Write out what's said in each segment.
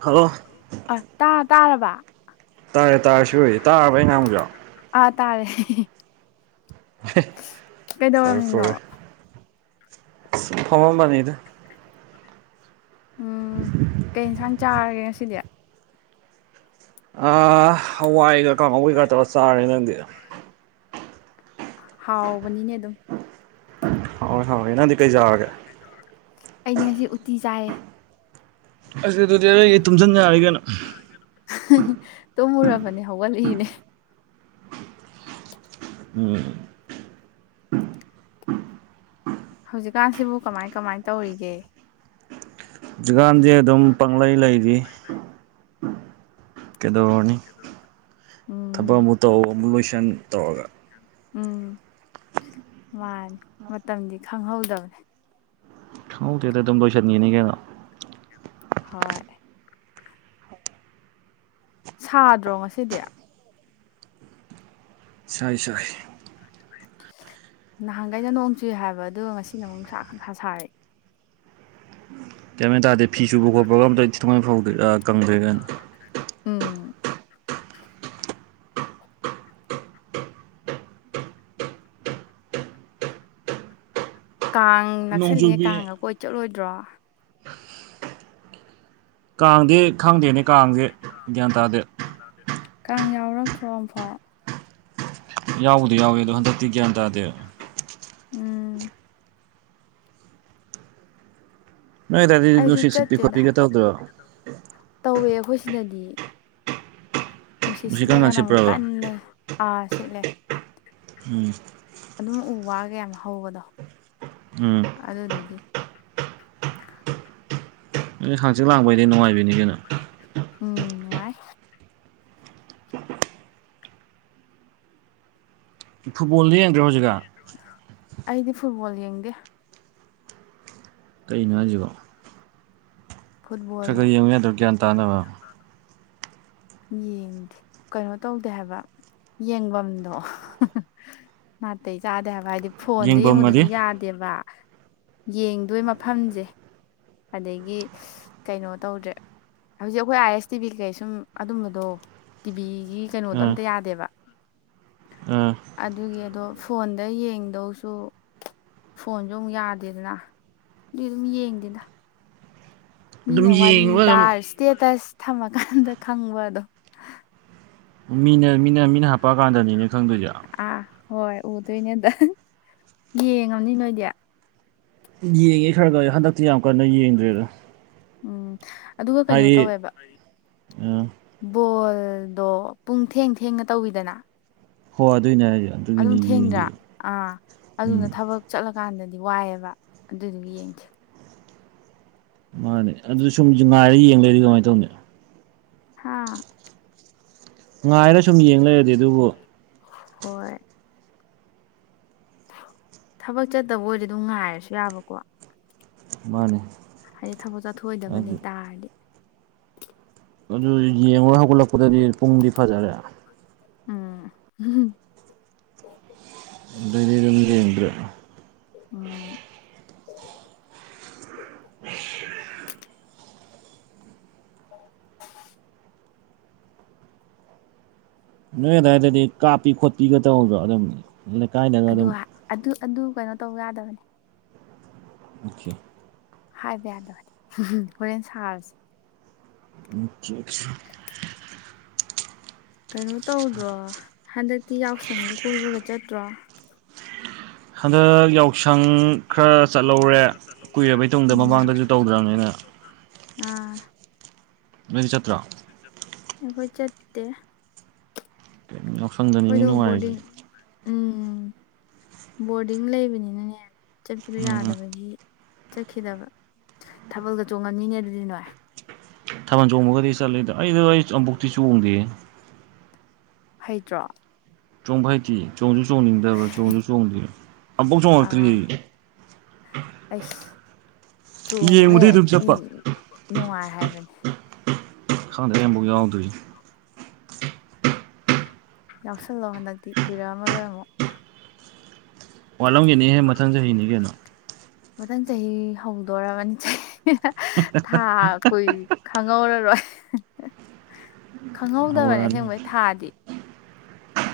Hello ꯑ ꯇꯥ ꯇꯥꯔꯕ ꯇꯥꯔꯦ ꯇꯥꯔꯦ ꯇꯥꯔꯕ ꯑꯩ ꯉꯥꯡꯕꯁꯨ ꯑꯥ ꯇꯥꯔꯦ ꯐꯔꯦ ꯀꯩꯗꯧꯔꯝꯃꯤꯅꯣ ꯐꯔꯦ ꯐꯝꯃꯝꯕꯅꯤꯗ ꯎꯝ ꯀꯩ ꯏꯟꯁꯥꯡ ꯆꯥꯔꯒꯦ ꯉꯁꯤꯗꯤ ꯍꯋꯥꯏꯒ ꯀꯥꯡꯉꯧ ꯀꯩꯒꯥ ꯇꯧꯔ ꯆꯥꯔꯦ ꯅꯪꯗꯤ ꯍꯥꯎꯕꯅꯤꯅꯦ ꯑꯗꯨꯝ ꯍꯣꯏ ꯍꯥꯎꯋꯦ ꯅꯪꯗꯤ ꯀꯩ ꯆꯥꯔꯒꯦ ꯑꯩꯗꯤ ꯉꯁꯤ ꯎꯇꯤ ꯆꯥꯏꯌꯦ ꯑꯁ ꯑꯗꯨꯗꯤ ꯑꯔꯩꯒꯩ ꯇꯨꯝꯁꯤꯟ ꯌꯥꯔꯤ ꯀꯩꯅꯣ ꯇꯨꯝꯃꯨꯔꯕꯅꯦ ꯍꯧꯒꯠꯂꯛꯏꯅꯦ ꯑꯣ ꯍꯧꯖꯤꯛꯀꯥꯟꯁꯤꯕꯨ ꯀꯃꯥꯏ ꯀꯃꯥꯏꯅ ꯇꯧꯔꯤꯒꯦ ꯍꯧꯖꯤꯛꯀꯥꯟꯁꯦ ꯑꯗꯨꯝ ꯄꯪꯂꯩ ꯂꯩꯔꯤ ꯀꯩꯗꯧꯔꯨꯅꯤ ꯎꯝ ꯊꯕꯛ ꯑꯃꯨꯛ ꯇꯧ ꯑꯃꯨꯛ ꯂꯣꯏꯁꯟ ꯇꯧꯔꯒ ꯎꯝ ꯃꯥꯅꯤ ꯃꯇꯝꯗꯤ ꯈꯪꯍꯧꯗꯕꯅꯦ ꯍꯧꯗꯦꯗ ꯑꯗꯨꯝ ꯂꯣꯏꯁꯤꯟꯈꯤꯅꯤ ꯀꯩꯅꯣ ꯍꯣꯏ ꯁꯥꯗ꯭ꯔꯣ ꯉꯁꯤꯗꯤ ꯁꯥꯏ ꯁꯥꯏ ꯅꯍꯥꯟꯈꯩꯅ ꯅꯣꯡ ꯆꯨꯏ ꯍꯥꯏꯕ ꯑꯗꯨꯒ ꯉꯁꯤꯅꯨ ꯅꯨꯡꯁꯥ ꯈꯪ ꯁꯥꯁꯥꯔꯤ ꯀꯩꯝꯥꯏꯅ ꯇꯥꯔꯦ ꯐꯤ ꯁꯨꯕ ꯈꯣꯠꯄꯒ ꯑꯝꯇ ꯊꯅ ꯐꯥꯎꯗ ꯀꯪꯗ꯭ꯔꯦ ꯀꯅ ꯎꯝ ꯀꯥꯡ ꯅꯛꯁꯜꯂꯦ ꯅꯣꯡꯖꯨꯕꯤ ꯀꯥꯡꯒ ꯀꯣꯏ ꯆꯠꯂꯣꯏꯗ꯭ꯔꯣ ꯀꯥꯡꯗꯤ ꯈꯪꯗꯦꯅꯦ ꯀꯥꯡꯁꯦ ꯒ꯭ꯌꯥꯟ ꯇꯥꯗꯦ ꯀꯥꯡ ꯌꯥꯎꯔꯛꯇ꯭ꯔꯣ ꯑꯃꯐꯥꯎ ꯌꯥꯎꯕꯨꯗꯤ ꯌꯥꯎꯏ ꯑꯗꯣ ꯍꯟꯗꯛꯇꯤ ꯒ꯭ꯌꯥꯟ ꯇꯥꯗꯦ ꯎꯝ ꯅꯣꯏꯗꯢꯗꯤ ꯑꯩꯁꯨ ꯅꯨꯡꯁꯤꯠ ꯁꯤꯠꯄꯤ ꯆꯠꯇꯦꯗ ꯈꯣꯠꯄꯤꯒꯦ ꯇꯧꯗꯣꯏ꯭ꯔꯣ ꯇꯧꯋꯦ ꯑꯩꯈꯣꯏ ꯁꯤꯗꯗꯤ ꯅꯨꯡꯁꯤꯠ ꯀꯪ ꯀꯥꯟ ꯁꯤꯠꯂꯒꯅ ꯑꯃꯨꯛ ꯁꯤꯠꯄ꯭ꯔꯕ ꯀꯟꯅꯥ ꯁꯤꯠꯂꯦ ꯎꯝ ꯑꯗꯨꯝ ꯎ ꯋꯥ ꯀꯌꯥꯝ ꯍꯧꯕꯗꯣ ꯎꯝ ꯑꯗꯨꯗꯨꯒꯤ ꯍꯪꯖꯤꯠ ꯂꯥꯡꯕ ꯗꯤ ꯅꯅꯨꯡꯉꯥꯏꯕꯤꯅꯤꯒꯅꯣ ꯎꯝ ꯅꯨꯡꯉꯥꯏ ꯐꯨꯠꯕꯣꯜꯗꯤ ꯌꯦꯡꯗ꯭ꯔꯣ ꯍꯧꯖꯤꯛꯒꯥꯟ ꯑꯩꯗꯤ ꯐꯨꯠꯕꯣꯜ ꯌꯦꯡꯗꯦ ꯀꯩꯅꯣ ꯍꯥꯏꯁꯤꯕꯣ ꯐꯨꯠꯕꯣꯜ ꯈꯔ ꯈꯔ ꯌꯦꯡꯕ ꯌꯥꯗ꯭ꯔꯣ ꯒ꯭ꯌꯥꯟ ꯇꯥꯅꯕ ꯌꯦꯡꯗꯦ ꯀꯩꯅꯣ ꯇꯧꯗꯦ ꯍꯥꯏꯕ ꯌꯦꯡꯐꯝꯗꯣ ꯅꯥꯇꯩ ꯆꯥꯗꯦ ꯍꯥꯏꯕ ꯍꯥꯏꯗꯤ ꯐꯣꯟꯗ ꯌꯦꯡꯐꯝꯒꯗꯤ ꯌꯦꯡꯕꯗꯁꯨ ꯌꯥꯗꯦꯕ ꯌꯦꯡꯗꯣꯏ ꯃꯐꯝꯁꯦ ꯑꯗꯒꯤ ꯀꯩꯅꯣ ꯇꯧꯗ꯭ꯔꯦ ꯍꯧꯖꯤꯛ ꯑꯩꯈꯣꯏ ꯑꯥꯏ ꯑꯦꯁ ꯇꯤ ꯚꯤ ꯀꯩ ꯁꯨꯝ ꯑꯗꯨꯝꯕꯗꯣ ꯇꯤꯚꯤꯒꯤ ꯀꯩꯅꯣꯗꯣ ꯑꯥ ꯑꯝꯇ ꯌꯥꯗꯦꯕ ꯑꯥ ꯑꯗꯨꯒꯤ ꯑꯗꯣ ꯐꯣꯟꯗ ꯌꯦꯡꯗꯧꯁꯨ ꯐꯣꯟꯁꯨ ꯑꯃꯨꯛ ꯌꯥꯗꯦꯗꯅ ꯑꯗꯨꯏ ꯑꯗꯨꯝ ꯌꯦꯡꯗꯦꯅ ꯑꯗꯨꯝ ꯃꯤꯅ ꯋꯥꯔꯤ ꯌꯦꯡꯕ ꯑꯗꯨꯝ ꯇꯥꯔ ꯏꯁꯇꯦꯇꯁ ꯊꯝꯃꯀꯥꯟꯗ ꯈꯪꯕ ꯑꯗꯣ ꯃꯤꯅ ꯃꯤꯅ ꯃꯤꯅ ꯍꯥꯞ ꯄ ꯀꯥꯟꯗꯅꯤ ꯑꯥ ꯍꯣꯏ ꯎꯗꯣꯏꯅꯦ ꯑꯥꯗ ꯌꯦꯡꯉꯝꯅꯤ ꯅꯣꯏꯗꯤ ꯌꯦꯡꯉꯦ ꯈꯔ ꯈꯔ ꯍꯟꯗꯛꯇꯤ ꯌꯥꯝ ꯀꯟꯅ ꯌꯦꯡꯗ꯭ꯔꯦꯗ ꯎꯝ ꯑꯗꯨꯒ ꯀꯩꯅꯣ ꯍꯥꯏꯗꯤ ꯇꯧꯋꯦꯕ ꯑ ꯕꯣꯜꯗꯣ ꯄꯨꯡ ꯊꯦꯡ ꯊꯦꯡꯅ ꯇꯧꯋꯤꯗꯅ ꯍꯣꯏ ꯑꯗꯨꯏꯅꯦ ꯍꯥꯏꯁꯦ ꯑꯗꯨꯝ ꯑꯗꯨꯒꯤꯅꯤ ꯊꯦꯡꯗ꯭ꯔꯥ ꯌꯦꯡꯗ꯭ꯔꯤ ꯑꯥ ꯑꯗꯨꯅ ꯎꯝ ꯊꯥꯕꯛ ꯆꯠꯂꯀꯥꯟꯗꯗꯤ ꯋꯥꯏꯑꯦꯕ ꯑꯗꯨꯗꯨꯅ ꯌꯦꯡꯗꯦ ꯃꯥꯅꯦ ꯑꯗꯨ ꯁꯨꯝ ꯉꯥꯏꯔꯒ ꯌꯦꯡ ꯂꯩꯔ ꯍꯥꯥ ꯉꯥꯏꯔ ꯁꯨꯝ ꯌꯦꯡ ꯂꯩꯔꯗꯤ ꯑꯗꯨꯕꯨ ꯍꯣꯏ ꯊꯥꯕꯛ ꯆꯠꯇꯕ ꯑꯣꯏꯔꯗꯤ ꯑꯗꯨꯝ ꯉꯥꯏꯔꯁꯨ ꯌꯥꯕꯀꯣ ꯃꯥꯅꯦ ꯍꯥꯏꯗꯤ ꯊꯥꯕꯛ ꯆꯠꯊꯣꯛ ꯑꯣꯏꯗꯕꯅꯦ ꯑꯗꯨ ꯇꯥꯥꯔꯗꯤ ꯑꯗꯨ ꯌꯦꯡꯉꯨꯔ ꯍꯧꯒꯠꯂꯛꯄꯗꯗꯤ ꯄꯨꯡꯗꯤ ꯐꯥꯖꯔꯦ ꯎꯝ ꯑꯗꯨꯗꯩꯗꯤ ꯗꯨꯝ ꯌꯦꯡꯗ꯭ꯔꯦ ꯎꯝ [inaudible] ꯅꯣꯏ ꯑꯗꯨꯋꯥꯏꯗꯗꯤ ꯀꯥꯞꯄꯤ ꯈꯣꯠꯄꯤꯒ ꯇꯧꯗ꯭ꯔꯣ ꯑꯗꯨꯝ ꯂꯩꯀꯥꯏꯗꯒ ꯑꯗꯨ ꯑꯗꯨꯝ ꯑꯗꯨ ꯑꯗꯨ ꯀꯩꯅꯣ ꯇꯧ ꯌꯥꯗꯕꯅꯦ ꯑꯣꯀꯦ ꯍꯥꯏꯕ ꯌꯥꯗꯕꯅꯦ ꯍꯣꯔꯦꯟ ꯁꯥꯔꯁꯦ [unintelligible] ꯀꯩꯅꯣ ꯇꯧꯗ꯭ꯔꯣ ꯍꯟꯗꯛꯇꯤ ꯌꯥꯎꯁꯪꯒ ꯀꯣꯏꯕꯒ ꯆꯠꯇ꯭ꯔꯣ ꯍꯟꯗꯛ ꯌꯥꯎ ꯍꯟꯗꯛ ꯌꯥꯎꯁꯪ ꯈꯔ ꯆꯠꯍꯧꯔꯦ ꯀꯨꯏꯔꯕꯩ ꯇꯨꯡꯗ ꯑꯝ ꯂꯣꯏꯕꯩ ꯃꯃꯥꯡꯗꯁꯨ ꯇꯨꯡꯗ ꯇꯧꯗ꯭ꯔꯕꯅꯤꯅ ꯃꯃꯥꯡꯗꯁꯨ ꯇꯧꯅꯤ ꯑꯥ ꯅꯣꯏꯗꯤ ꯆꯠꯇ꯭ꯔꯣ ꯑꯩꯈꯣꯏ ꯆꯠꯇꯦ ꯀꯌꯤꯝ ꯌꯥꯎꯁꯟ ꯑꯩꯈꯣꯏꯗꯣ ꯕꯣꯔꯗꯤꯡ ꯎꯝ ꯕꯣꯔꯗꯤꯡ ꯂꯩꯕꯅꯤꯅꯅꯦ ꯆꯠꯄꯗꯣ ꯎꯝ ꯌꯥꯗꯕꯒꯤ ꯆꯠꯈꯤꯗꯕ ꯊꯥꯕꯜꯒ ꯆꯣꯡꯉꯝꯅꯤꯅꯦ ꯑꯗꯨꯗꯤ ꯅꯣꯏ ꯊꯥꯕꯜ ꯆꯣꯡꯕꯒꯗꯤ ꯆꯠꯂꯦꯗ ꯑꯩꯗꯣ ꯑꯩ ꯑꯕꯨꯛꯇꯤ ꯆꯣꯡꯗꯦꯌꯦ ꯍꯩꯇ꯭ꯔꯣ ꯆꯣꯡꯕ ꯍꯥꯏꯇꯦ ꯆꯣꯡꯁꯨ ꯆꯣꯡꯅꯤꯡꯗꯕ ꯆꯣꯡꯁꯨ ꯆꯣꯡꯗ꯭ꯔꯤ ꯑꯃꯕꯧ ꯆꯣꯡꯡꯂꯛꯇ꯭ꯔꯤ ꯑꯥ ꯑꯩ ꯑꯩꯁ ꯆꯣꯡꯉꯨꯍꯦ ꯌꯦꯡꯕꯗꯩ ꯑꯗꯨꯝ ꯃꯤ ꯆꯠꯄ ꯅꯨꯡꯉꯥꯏ ꯍꯥꯏꯕꯅꯤ ꯈꯪꯗꯦ ꯑꯩ ꯑꯝꯐꯥꯎ ꯌꯥꯎꯗ꯭ꯔꯤ ꯌꯥꯎꯁꯜꯂꯣ ꯍꯟꯗꯛꯇꯤ ꯀꯨꯏꯔꯛ ꯑꯝꯃꯔꯣꯏ ꯑꯃꯨꯛ ꯋꯥꯠꯂꯝꯒꯦꯅꯤꯍꯦ ꯃꯊꯪ ꯆꯍꯤꯅꯤ ꯀꯩꯅꯣ ꯃꯊꯪ ꯆꯍꯤ ꯍꯧꯗꯣꯔꯕꯅꯤ ꯊꯥ ꯀꯨꯏ ꯈꯪꯍꯧꯔꯔꯣꯏ ꯈꯪꯍꯧꯗꯕꯅꯦ ꯍꯧꯔꯛꯑꯅꯤ ꯑꯁꯦꯡꯕꯩ ꯊꯥꯗꯤ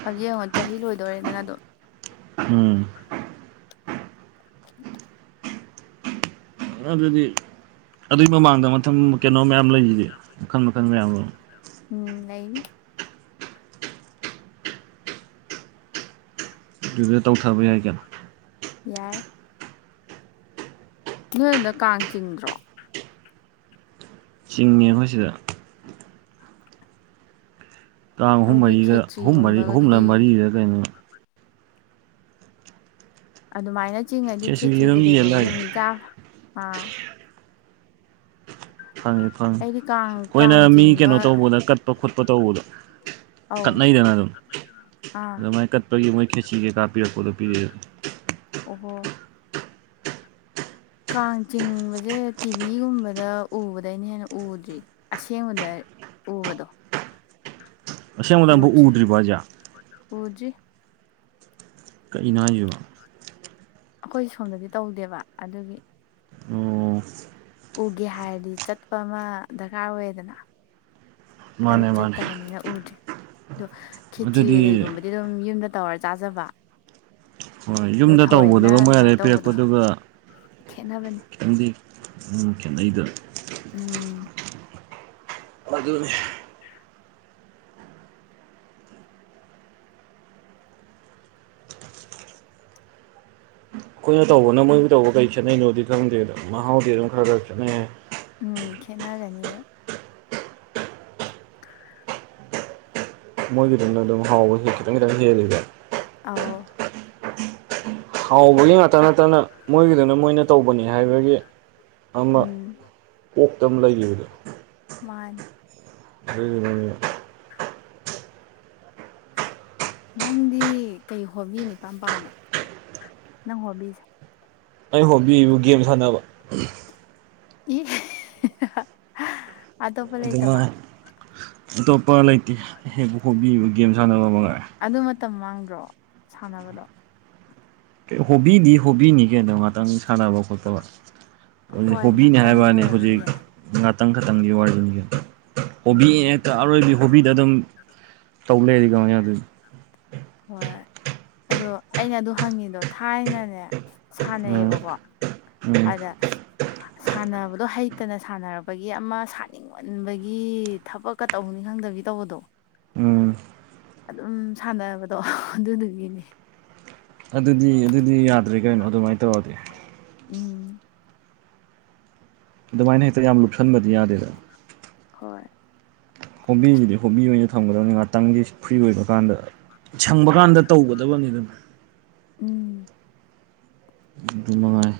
ꯍꯧꯖꯤꯛ ꯌꯦꯡꯉꯣ ꯆꯍꯤ ꯂꯣꯏꯗꯣꯔꯦꯗꯅ ꯑꯗꯨꯝ ꯎꯝ [unintelligible] ꯑꯗꯨꯗꯤ ꯑꯗꯨꯏ ꯃꯃꯥꯡꯗ ꯃꯊꯪ ꯀꯩꯅꯣ ꯃꯌꯥꯝ ꯂꯩꯁꯤꯗꯤ ꯃꯈꯜ ꯃꯈꯜ ꯃꯌꯥꯝꯗꯣ ꯎꯝ ꯂꯩ ꯑꯗꯨꯗ ꯇꯧꯊꯕ ꯌꯥꯏ ꯀꯩꯅꯣ ꯌꯥꯏ ꯅꯣꯏ ꯑꯥꯗ ꯀꯥꯡ ꯆꯤꯡꯗ꯭ꯔꯣ ꯆꯤꯡꯉꯦ ꯑꯩꯈꯣꯏ ꯁꯤꯗ ꯀꯥꯡ ꯑꯍꯨꯝ ꯑꯗꯨꯗꯤ ꯃꯔꯤꯒ ꯑꯍꯨꯝ ꯃꯔꯤ ꯑꯍꯨꯝꯂ ꯈꯦꯇ꯭ꯔꯤꯒꯨꯝꯕꯒꯗꯨꯗꯤ ꯃꯔꯤꯔ ꯀꯩꯅꯣ ꯑꯗꯨꯃꯥꯏꯅ ꯆꯤꯡꯉꯗꯤ ꯈꯦꯆ꯭ꯔꯤ ꯑꯗꯨꯝ ꯌꯦꯜꯂ ꯀꯩꯀꯩꯒꯨꯝꯕꯗꯤ ꯑꯗꯨꯝ ꯆꯥ ꯑꯥ ꯐꯪꯉꯦ ꯐꯪꯉꯦ ꯑꯩꯗꯤ ꯀꯥꯡ ꯈꯣꯏꯅ ꯀꯥꯡ ꯃꯤ ꯆꯤꯡꯕ ꯀꯩꯅꯣ ꯇꯧꯕꯗ ꯀꯠꯄ ꯈꯣꯠꯄ ꯇꯧꯕꯗꯣ ꯑꯧ ꯀꯠꯅꯩꯗꯅ ꯑꯗꯨꯝ ꯑꯥ ꯑꯗꯨ ꯃꯥꯏ ꯀꯠꯄꯒꯤ ꯃꯣꯏ ꯈꯦꯠꯆꯤ ꯀꯩꯀꯥ ꯄꯤꯔꯛꯄꯗꯨ ꯄꯤꯔꯤꯔꯛꯑꯦꯕ ꯑꯣꯍꯣ ꯀꯥꯡ ꯆꯤꯡꯕꯁꯦ ꯇꯤ ꯚꯤꯒꯨꯝꯕꯗ ꯎꯕꯗꯩꯅ ꯍꯦꯟꯅ ꯎꯗ꯭ꯔꯤ ꯑꯁꯦꯡꯕꯗ ꯎꯕꯗꯣ ꯑꯁꯦꯡꯕꯗ ꯎꯗ꯭ꯔꯤ ꯑꯃꯨꯛꯐꯥꯎ ꯎꯗ꯭ꯔꯤꯕꯣ ꯍꯥꯏꯁꯦ ꯎꯗ꯭ꯔꯤ ꯀꯩꯅꯣ ꯍꯥꯏꯖꯤꯕꯣ ꯑꯩꯈꯣꯏ ꯁꯣꯝꯗꯗꯤ ꯇꯧꯗꯦꯕ ꯑꯗꯨꯒꯤ ꯑꯣ ꯎꯒꯦ ꯍꯥꯏꯔꯗꯤ ꯆꯠꯄ ꯑꯃ ꯗꯔꯀꯥꯔ ꯑꯣꯏꯌꯦꯗꯅ ꯑꯗꯨ ꯃꯥꯅꯦ ꯃꯥꯅꯦ ꯆꯠꯇꯕꯅꯤꯅ ꯎꯗ꯭ꯔꯦ ꯑꯗꯣ ꯈꯦꯆ꯭ꯔꯤ ꯑꯗꯨꯗꯤ ꯀꯩ ꯀꯩꯒꯨꯝꯕ ꯑꯗꯨ ꯑꯗꯨꯝ ꯌꯨꯝꯗ ꯇꯧꯔ ꯆꯥꯖꯕ ꯍꯣꯏ ꯑꯗꯣ ꯌꯨꯝꯗ ꯊꯑꯣꯏꯅ ꯇꯧꯕꯗꯨꯒ ꯃꯣꯏ ꯑꯗꯨꯃꯥꯏꯅ ꯑꯥꯗꯩ ꯇꯧꯕꯗꯣ ꯄꯤꯔꯛꯄꯗꯨꯒ ꯈꯦꯠꯅꯕꯅꯦ ꯈꯤꯇꯪꯗꯤ ꯈꯦꯠꯅꯩꯗ ꯎꯝ ꯑꯗꯨꯅꯦ ꯑꯩꯈꯣꯏꯅ ꯇꯧꯕꯅ ꯃꯣꯏꯕꯨ ꯇꯧꯕ ꯀꯩ ꯈꯦꯠꯅꯩꯅꯣꯗꯤ ꯈꯪꯗꯦ ꯑꯗꯨꯝ ꯃꯍꯥꯎꯗꯤ ꯑꯗꯨꯝ ꯈꯔ ꯈꯔ ꯈꯦꯠꯅꯩ ꯍꯥꯏ ꯎꯝ ꯈꯦꯠꯅꯒꯅꯤꯌꯦ ꯃꯣꯏꯒꯤꯗꯨꯅ ꯑꯗꯨꯝ ꯍꯥꯎꯕ ꯈꯤꯇꯪ ꯈꯤꯇꯪ ꯍꯦꯜꯂꯤꯗꯅ ꯑꯥꯎ ꯍꯥꯎꯕꯒꯤ ꯉꯥꯛꯇ ꯅꯠꯇꯅ ꯃꯣꯏꯒꯤꯗꯨꯅ ꯃꯣꯏꯅ ꯇꯧꯕꯅꯤ ꯍꯥꯏꯕꯒꯤ ꯑꯃ ꯎꯝ ꯀꯣꯛꯇ ꯑꯃ ꯂꯩꯒꯤꯕꯗꯣ ꯃꯥꯟꯅꯦ ꯑꯗꯨꯏꯗꯨꯅꯅꯦ ꯅꯪꯗꯤ ꯀꯩ ꯍꯣꯕꯤꯅ ꯏꯄꯥꯥꯝ ꯄꯥꯝꯃꯦ ꯅꯪ ꯍꯣꯕꯤꯖꯦ ꯑꯩꯩ‌ ꯍꯣꯕꯤꯕꯨ ꯒꯦꯝ ꯁꯥꯟꯅꯕ ꯏ [unintelligible] ꯂꯩꯇꯕ ꯑꯗꯨꯃꯉꯥꯏ ꯑꯇꯣꯞꯄ ꯂꯩꯇꯦ ꯍꯦꯛꯄ ꯍꯣꯕꯤ ꯒꯦꯝ ꯁꯥꯟꯅꯕ ꯃꯉꯥꯏꯔꯦ ꯑꯗꯨ ꯃꯇꯝ ꯃꯥꯡꯗ꯭ꯔꯣ ꯁꯥꯟꯅꯕꯗꯣ ꯍꯣꯕꯤꯗꯤ ꯍꯣꯕꯤꯅꯤ ꯀꯩꯅꯣ ꯉꯥꯛꯇꯪ ꯁꯥꯟꯅꯕ ꯈꯣꯠꯄ ꯍꯧꯖꯤꯛ ꯍꯣꯏ ꯍꯣꯕꯤꯅꯤ ꯉꯥꯛꯇꯪ ꯍꯥꯏꯕꯩ ꯋꯥꯅꯤ ꯑꯣꯏꯔꯕꯗꯤ ꯍꯧꯖꯤꯛ ꯌꯥꯏ ꯉꯥꯛꯇꯪ ꯈꯇꯪꯒꯤ ꯋꯥꯔꯤꯅꯤ ꯀꯩꯅꯣ ꯎꯝ ꯍꯣꯕꯤꯅꯦꯅ ꯍꯦꯛꯇ ꯑꯔꯣꯏꯕꯤ ꯍꯣꯕꯤꯗ ꯑꯗꯨꯝ ꯇꯧ ꯂꯩꯔꯗꯤ ꯀꯃꯥꯏ ꯌꯥꯗꯣꯏꯅꯣ ꯍꯣꯏ ꯑꯗꯣ ꯑꯩꯅ ꯑꯗꯨ ꯍꯪꯉꯤꯗꯣ ꯊꯥꯏꯅꯅꯦ ꯑ ꯁꯥꯟꯅꯩꯌꯦꯕꯀꯣ ꯎꯝ ꯑꯗ ꯁꯥꯟꯅꯕꯗꯣ ꯍꯩꯇꯅ ꯁꯥꯟꯅꯔꯕꯒꯤ ꯑꯃ ꯁꯥꯥꯟꯅꯤꯡ ꯉꯟꯕꯒꯤ ꯊꯕꯛꯀ ꯇꯧꯅꯤ ꯈꯪꯗꯕꯤ ꯇꯧꯕꯗꯣ꯫ ꯎꯝ ꯑꯗꯨꯝ ꯁꯥꯟꯅꯕꯗꯣ ꯑꯗꯨꯗꯨꯒꯤꯅꯦ꯫ ꯑꯗꯨꯗꯤ ꯑꯗꯨꯗꯤ ꯌꯥꯗ꯭ꯔꯦ ꯀꯩꯅꯣ ꯑꯗꯨꯃꯥꯏꯅ ꯇꯧꯔꯗꯤ꯫ ꯎꯝ꯫ ꯑꯗꯨꯃꯥꯏꯅ ꯍꯦꯛꯇ ꯌꯥꯝ ꯂꯨꯞꯁꯟꯕꯗꯤ ꯌꯥꯗꯦꯗ꯫ ꯍꯣꯏ꯫ ꯍꯣꯕꯤꯕꯨꯗꯤ ꯍꯣꯕꯤ ꯑꯣꯏꯅ ꯊꯝꯒꯗꯕꯅꯤ ꯉꯥꯛꯇꯪꯒꯤ ꯐ꯭ꯔꯤ ꯑꯣꯏꯕ ꯀꯥꯟꯗ ꯁꯪꯕ ꯀꯥꯟꯗ ꯇꯧꯒꯗꯕꯅꯤꯗ ꯎꯝ꯫ ꯑꯗꯨꯃꯉꯥꯏ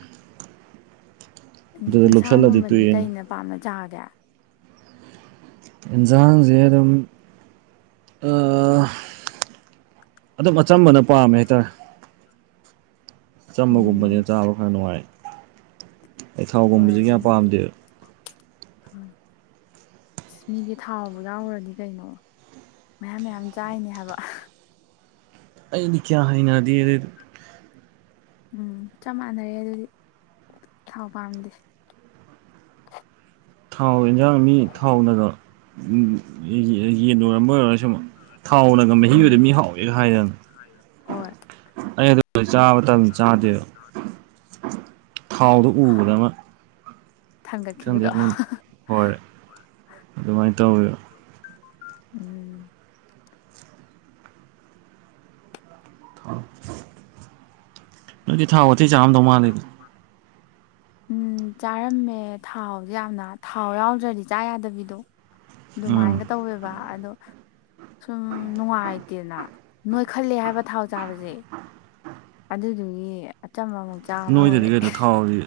ꯏꯟ ꯂꯨꯞꯁꯜꯂꯗꯤ ꯏꯟꯁꯥꯡꯒꯨꯝꯕꯗꯤ ꯇꯣꯛꯑꯦꯅ ꯀꯩꯅ ꯄꯥꯝꯅ ꯆꯥꯒꯦ꯫ ꯏꯟꯖꯥꯡꯖꯦ ꯑꯗꯨꯝ ꯑꯥ ꯑꯗꯨꯝ ꯑꯆꯝꯕꯅ ꯄꯥꯝꯃꯦ ꯍꯥꯏꯇꯥꯔꯦ ꯑꯆꯝꯕꯒꯨꯝꯕꯖꯦ ꯎꯝ ꯆꯥꯕ ꯈꯔ ꯅꯨꯡꯉꯥꯏ ꯑꯩ ꯍꯣꯏ ꯊꯥꯎꯒꯨꯝꯕꯁꯦ ꯀꯌꯥ ꯑꯗꯨꯕꯨꯗꯤ ꯄꯥꯝꯗꯦꯕ ꯍꫭꯏ ꯑꯁ ꯃꯤꯗꯤ ꯊꯥꯎꯕꯨ ꯌꯥꯎꯈ꯭ꯔꯗꯤ ꯀꯩꯅꯣ ꯃꯌꯥꯝ ꯃꯌꯥꯝ ꯆꯥꯏꯅꯦ ꯍꯥꯏꯕ ꯑꯩꯗꯤ ꯀꯌꯥ ꯍꯩꯅꯗꯦ ꯑꯗꯨꯏꯗꯨ ꯎꯝ ꯆꯞ ꯃꯥꯟꯅꯔꯦ ꯑꯗꯨꯗꯤ ꯊꯥꯎ ꯄꯥꯝꯗꯦ꯫ ꯊꯥꯎ ꯌꯦꯟꯖꯥꯡ ꯃꯤ ꯊꯥꯎꯅꯔꫭ ꯎꯝ ꯌꯦꯟ ꯑꯣꯏꯔꯝꯕ ꯑꯣꯏꯔꯁꯨ ꯊꯥꯎꯅ ꯃꯍꯤꯒꯤꯗ ꯎꯝ ꯃꯤ ꯍꯥꯎꯋꯦꯒ ꯍꯥꯏꯗꯅ ꯍꯣꯏ ꯑꯩ ꯑꯗꯨ ꯆꯥꯕ ꯃꯇꯝ ꯆꯥꯗꯦꯕ ꯊꯥꯎꯗꯣ ꯎꯕꯗ ꯑꯃ ꯈꯪꯗꯦ ꯊꯥꯡꯒꯠꯈꯤꯕꯗꯣ ꯑꯩꯉꯣꯟꯗ ꯍꯣꯏ ꯑꯗꯨꯃꯥꯏꯅ ꯇꯧꯋꯦꯕ꯫ ꯎꯝ꯫ [inaudible] ꯅꯣꯏꯗꯤ ꯊꯥꯎ ꯋꯥꯇꯤ ꯆꯥꯝꯗꯧ ꯃꯥꯜꯂꯤꯗ꯫ ꯎꯝ ꯆꯥꯔꯝꯃꯦ ꯊꯥꯎꯁꯦ ꯌꯥꯝꯅ ꯊꯥꯎ ꯌꯥꯎꯗ꯭ꯔꯗꯤ ꯆꯥ ꯌꯥꯗꯕꯤꯗꯣ꯫ ꯎꯝ ꯑꯗꯨꯃꯥꯏꯅꯒ ꯇꯧꯋꯦꯕ ꯑꯗꯣ ꯁꯨꯝ ꯅꯨꯡꯉꯥꯏꯇꯦꯅ ꯅꯣꯏꯈꯠꯂꯦ ꯍꯥꯏꯕ ꯊꯥꯎ ꯆꯥꯕꯁꯦ꯫ ꯑꯗꯨꯗꯨꯒꯤ ꯑꯆꯝꯕ ꯑꯃꯨꯛ ꯆꯥꯕ ꯅꯣꯏꯗꯗꯤ ꯍꯧꯔꯛꯑꯦ꯫ ꯀꯩꯅꯣ ꯊꯥꯎꯗꯤ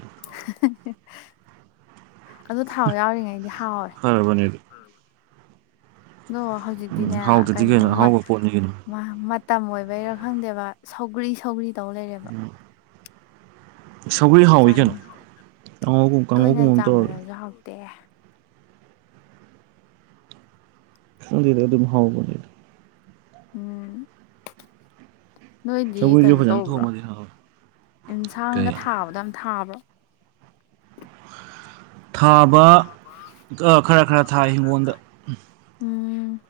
ꯑꯗꯨ ꯊꯥꯎ ꯌꯥꯎꯔꯤꯉꯩꯗꯤ ꯍꯥꯎꯋꯦ꯫ ꯍꯥꯕꯅꯦꯗꯤ ꯑꯗꯣ ꯎꯝ ꯍꯧꯖꯤꯛꯇꯤꯅꯦ ꯍꯥꯎꯇꯗꯤ ꯀꯩꯅꯣ ꯃꯩ ꯑꯍꯥꯎꯕ ꯄꯣꯠꯅꯤ ꯀꯩꯅꯣ ꯃꯇꯝ ꯑꯣꯏꯕꯩꯔꯥ ꯈꯪꯗꯦꯕ ꯁꯧꯒ꯭ꯔꯤ ꯁꯧꯒ꯭ꯔꯤ ꯇꯧ ꯂꯩꯔꯦꯕ꯫ ꯁꯧꯒ꯭ꯔꯤ ꯍꯥꯎꯋꯤ ꯆꯟ ꯀꯩꯅꯣ ꯀꯥꯡꯉꯧꯒꯨꯝ ꯇꯣꯏꯅ ꯀꯥꯡꯉꯧꯒꯨꯝꯕ ꯑꯃ ꯇꯧꯔꯒ ꯆꯃꯥꯟꯂꯁꯨ ꯍꯥꯎꯇꯦ꯫ ꯈꯪꯗꯦꯗ ꯑꯗꯨꯝ ꯍꯥꯎꯕꯅꯤꯗ ꯎꯝ꯫ ꯅꯣꯏꯗꯤ ꯁꯧꯒ꯭ꯔꯤꯁꯨ ꯀꯩꯅꯣ ꯐꯖꯅ ꯇꯧꯕ꯭ꯔꫭ ꯊꯣꯡꯉꯗꯤ ꯍꯥꯎꯋꯦ ꯀꯩ ꯑꯦꯟꯁꯥꯡꯒ ꯊꯥꯕꯗꫭ ꯌꯥꯝ ꯊꯥꯕ꯭ꯔꯣ꯫ ꯊꯥꯕ ꯈꯔ ꯈꯔ ꯊꯥꯏ ꯍꯤꯡꯒꯣꯜꯗ꯫ ꯎꯝ꯫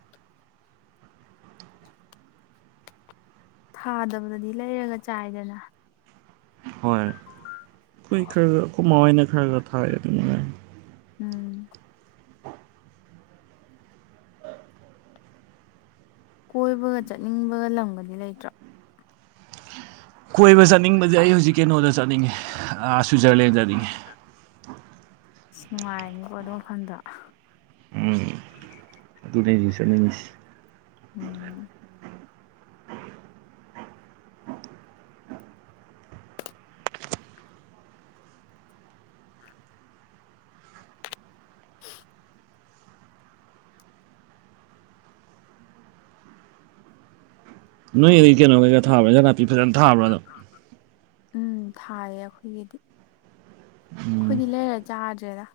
ꯊꯥꯗꯕꯗꯗꯤ ꯂꯩꯔꯒ ꯆꯥꯏꯗꯅ ꯍꯣꯏ ꯑꯩꯈꯣꯏ ꯈꯔ ꯈꯔ ꯑꯩꯈꯣꯏ ꯃꯥ ꯍꯣꯏꯅ ꯈꯔ ꯈꯔ ꯊꯥꯏ ꯑꯗꯨꯃꯉꯥꯏ ꯎꯝ꯫ ꯀꯣꯏꯕꯒ ꯆꯠꯅꯤꯡꯕꯒ ꯂꯝꯒꯗꯤ ꯂꯩꯇ꯭ꯔꯥ ꯀꯣꯏꯕ ꯆꯠꯅꯤꯡꯕꯁꯦ ꯑꯩ ꯍꯧꯖꯤꯛ ꯀꯩꯅꯣꯗ ꯆꯠꯅꯤꯡꯉꯦ ꯑ ꯁ꯭ꯋꯤꯖꯔꯂꯦꯟꯗ ꯆꯠꯅꯤꯡꯉꯦ ꯑꯁ ꯅꯨꯡꯉꯥꯏꯔꯅꯤꯀꯣ ꯑꯗꯣ ꯋꯥꯈꯜꯗꯣ ꯎꯝ ꯑꯗꯨꯅꯦ ꯑꯩ ꯍꯨꯖꯤꯛ ꯆꯠꯅꯤꯡꯉꯤꯁꯦ ꯎꯝ ꯅꯣꯏꯒꯤꯗꯤ ꯀꯩꯅꯣ ꯀꯩꯀ ꯊꯥꯕ꯭ꯔꯥ ꯍꯤꯟꯖꯥꯡ ꯅꯥꯄꯤ ꯐꯖꯅ ꯊꯥꯕ꯭ꯔꯥꯗꯨꯝ ꯎꯝ ꯊꯥꯏꯌꯦ ꯑꯩꯈꯣꯏꯒꯤꯗꯤ ꯎꯝ ꯑꯩꯈꯣꯏꯗꯤ ꯂꯩꯔꯒ ꯆꯥꯗ꯭ꯔꯦꯗ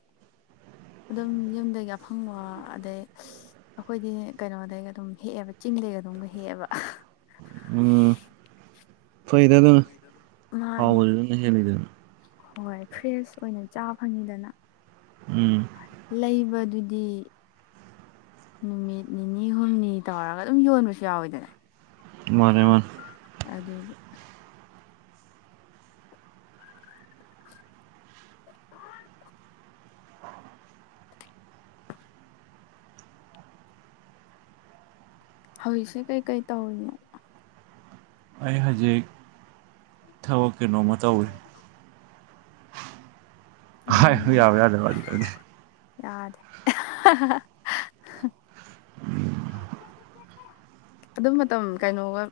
ꯑꯗꯨꯝ ꯌꯨꯝꯗꯒꯤ ꯑꯐꯪꯕ ꯑꯗꯩ ꯑꯩꯈꯣꯏꯗꯤ ꯀꯩꯅꯣꯗꯩꯒ ꯑꯗꯨꯝ ꯍꯦꯛꯑꯦꯕ ꯆꯤꯡꯗꯩꯒ ꯑꯗꯨꯝꯒ ꯍꯦꯛꯑꯦꯕ ꯎꯝ ꯐꯩꯗ ꯑꯗꯨꯅ ꯃꯥꯅꯦ ꯍꯥꯎꯕꯁꯨ ꯗꯨꯅ ꯍꯦꯜꯂꯤꯗꯅ ꯍꯣꯏ ꯐ꯭ꯔꯦꯁ ꯑꯣꯏꯅ ꯆꯥ ꯐꯪꯉꯤꯗꯅ ꯎꯝ ꯂꯩꯕꯗꯨꯗꯤ ꯅꯨꯃꯤꯠ ꯅꯤꯅꯤ ꯍꯨꯝꯅꯤ ꯇꯧꯔꯒ ꯑꯗꯨꯝ ꯌꯣꯟꯕꯁꯨ ꯌꯥꯎꯋꯤꯗꯅ ꯃꯥꯅꯦ-ꯃꯥꯅꯦ ꯑꯗꯨꯗ ꯍꯧꯖꯤꯛꯁꯦ ꯀꯩꯀꯩ ꯇꯧꯔꯤꯅꯣ ꯑꯩ ꯍꯧꯖꯤꯛ ꯊꯕꯛ ꯀꯩꯅꯣꯝꯃ ꯇꯧꯔꯤ ꯍꯥꯏꯕ ꯎꯝ ꯌꯥꯕ ꯌꯥꯗꯕ꯭ꯔꯗꯤ ꯈꯪꯗꯦ ꯌꯥꯗꯦ [inaudible] ꯑꯗꯨ ꯃꯇꯝ ꯀꯩꯅꯣꯒ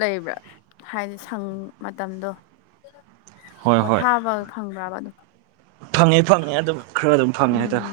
ꯂꯩꯕ꯭ꯔꯥ ꯍꯥꯏꯗꯤ ꯁꯪ ꯃꯇꯝꯗꯣ ꯍꯣꯏ ꯍꯣꯏ ꯄꯣꯊꯥꯕ ꯐꯪꯗ꯭ꯔꯕ ꯑꯗꯨꯝ ꯐꯪꯉꯦ- ꯐꯪꯉꯦ ꯑꯗꯨꯝ ꯈꯔ ꯑꯗꯨꯝ ꯐꯪꯉꯦ ꯍꯥꯏꯇꯥꯔꯦ ꯎꯝ